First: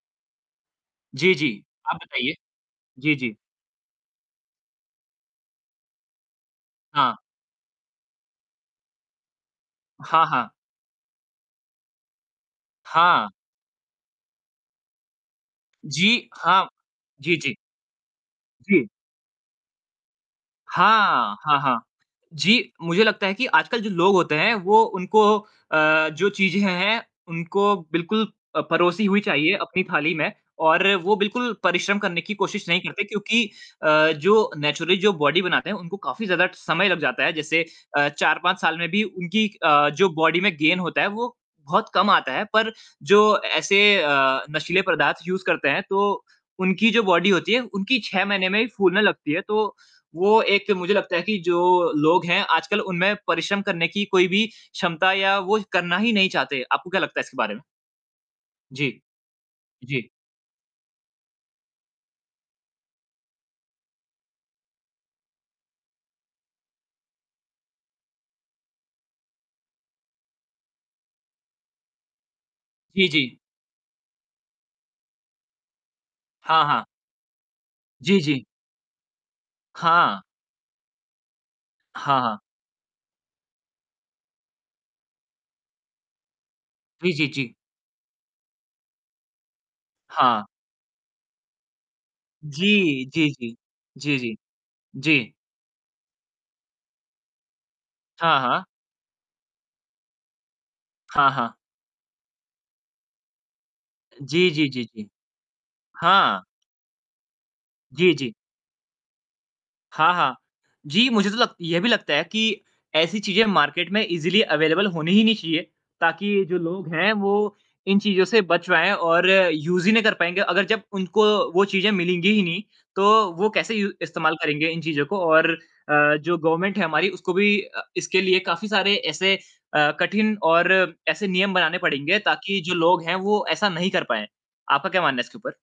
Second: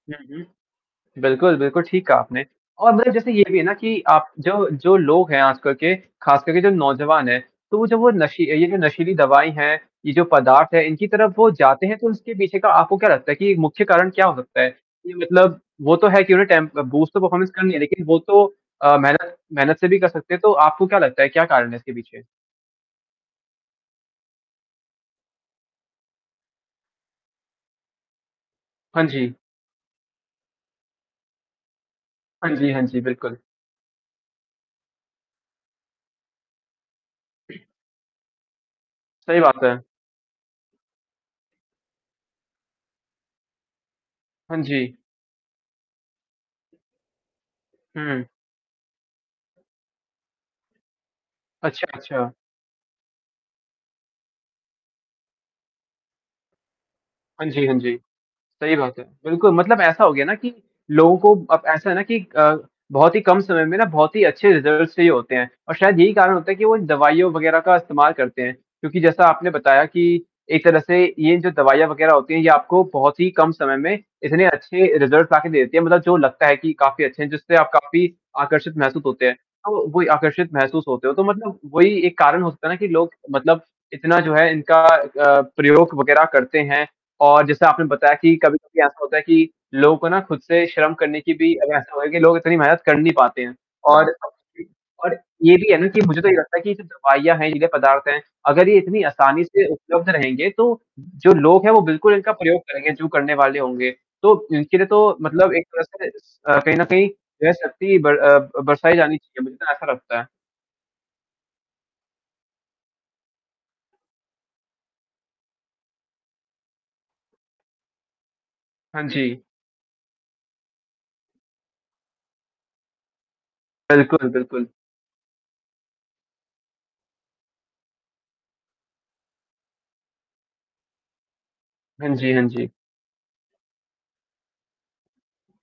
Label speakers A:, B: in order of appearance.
A: हुँ, हुँ।
B: जी,
A: बिल्कुल,
B: जी।
A: बिल्कुल,
B: आप
A: ठीक कहा
B: बताइए।
A: आपने। और मतलब
B: जी,
A: जैसे
B: जी।
A: ये भी है ना कि आप जो जो लोग हैं आजकल के, ख़ासकर के जो
B: हाँ।
A: नौजवान हैं, तो जब वो नशी ये जो नशीली दवाई है, ये जो
B: हाँ, हाँ।
A: पदार्थ है, इनकी तरफ़ वो जाते हैं, तो उसके पीछे का आपको क्या लगता
B: हाँ।
A: है कि एक मुख्य कारण क्या हो सकता है? ये मतलब वो तो है
B: जी
A: कि उन्हें
B: हाँ।
A: टेम्प बूस्ट ऑफ़
B: जी,
A: परफ़ॉर्मेंस
B: जी।
A: करनी है, लेक़िन वो तो
B: जी।
A: अ, मेहनत मेहनत से भी कर सकते हैं। तो आपको क्या लगता है
B: हाँ,
A: क्या
B: हाँ,
A: कारण है
B: हाँ।
A: इसके पीछे?
B: जी, मुझे लगता है कि आजकल जो लोग होते हैं वो उनको अ, जो चीज़ें हैं, उनको बिल्कुल अ,
A: हाँ
B: परोसी हुई
A: जी।
B: चाहिए अपनी थाली में और वो बिल्कुल परिश्रम करने की
A: हाँ
B: कोशिश
A: जी,
B: नहीं
A: हाँ जी।
B: करते
A: बिल्कुल।
B: क्योंकि अ, जो नेचुरली जो बॉडी बनाते हैं उनको काफ़ी ज़्यादा समय लग जाता है। जैसे अ, 4-5 साल में भी
A: सही
B: उनकी
A: बात है।
B: अ, जो बॉडी में गेन होता है वो बहुत कम आता है पर जो ऐसे अ,
A: हाँ
B: नशीले
A: जी।
B: पदार्थ यूज़ करते हैं तो उनकी जो बॉडी होती है उनकी
A: हुँ।
B: 6 महीने में ही फूलने लगती है, तो वो एक मुझे लगता है कि जो
A: अच्छा,
B: लोग
A: अच्छा।
B: हैं आजकल उनमें परिश्रम करने की कोई भी क्षमता या वो करना ही नहीं चाहते। आपको क्या लगता है इसके
A: हाँ
B: बारे में?
A: जी, हाँ जी। सही
B: जी।
A: बात है। बिल्कुल मतलब
B: जी।
A: ऐसा हो गया ना कि लोगों को अब ऐसा है ना कि अ, बहुत ही कम समय में ना बहुत ही अच्छे रिज़ल्ट्स चाहिए होते हैं और शायद यही कारण होता है कि वो दवाइयों वग़ैरह का इस्तेमाल करते हैं। क्योंकि जैसा आपने बताया कि एक तरह से ये जो दवाइयाँ वग़ैरह होती हैं ये आपको
B: जी,
A: बहुत ही
B: जी।
A: कम समय में इतने अच्छे रिज़ल्ट्स लाके देती हैं मतलब जो लगता है
B: हाँ,
A: कि
B: हाँ।
A: काफ़ी अच्छे हैं जिससे आप काफ़ी
B: जी, जी।
A: आकर्षित महसूस होते हैं। अ, वो ही
B: हाँ।
A: आकर्षित महसूस होते हो तो मतलब वही एक
B: हाँ, हाँ।
A: कारण होता है ना कि लोग मतलब इतना जो है इनका अ, प्रयोग वग़ैरह करते हैं
B: जी, जी,
A: और
B: जी।
A: जैसा आपने बताया कि कभी-कभी ऐसा होता है कि लोग को ना ख़ुद
B: हाँ।
A: से शर्म करने की भी अब ऐसा हो गया कि लोग इतनी मदद कर
B: जी,
A: नहीं
B: जी,
A: पाते हैं
B: जी।
A: और
B: जी,
A: अब
B: जी।
A: जो भी और
B: जी।
A: ये भी है ना कि मुझे तो ये लगता है कि जब दवाइयाँ हैं ये नशीले पदार्थ हैं
B: हाँ, हाँ।
A: अगर ये इतनी आसानी से उपलब्ध रहेंगे तो
B: हाँ,
A: जो
B: हाँ।
A: लोग हैं वो बिल्कुल इनका प्रयोग करेंगे जो करने वाले होंगे। तो
B: जी, जी,
A: इसके
B: जी,
A: लिए
B: जी।
A: तो मतलब एक तरह से स
B: हाँ।
A: अ, कहीं न कहीं वह शक्ति
B: जी,
A: बर
B: जी।
A: अ, बरसाया जानी चाहिए मुझे तो ऐसा
B: हाँ,
A: लगता है।
B: हाँ। जी, मुझे तो लग ये भी लगता है कि ऐसी चीज़ें मार्केट में ईज़ीली अवेलेबल होनी ही नहीं चाहिए। ताकि ये जो लोग हैं वो इन चीज़ों से बच पाएँ
A: हाँ
B: और
A: जी।
B: यूज़ ही नहीं कर पाएँगे। अगर जब उनको वो चीज़ें मिलेंगी ही नहीं, तो वो कैसे यू
A: बिल्कुल,
B: इस्तेमाल करेंगे
A: बिल्कुल।
B: इन चीज़ों को? और अ, जो गवर्नमेंट है हमारी उसको भी अ, इसके लिए काफ़ी सारे ऐसे अ, कठिन और ऐसे नियम बनाने
A: हाँ
B: पड़ेंगे
A: जी, हाँ
B: ताकि
A: जी।
B: जो लोग हैं वो ऐसा नहीं कर पाएँ। आपका क्या मानना है इसके ऊपर?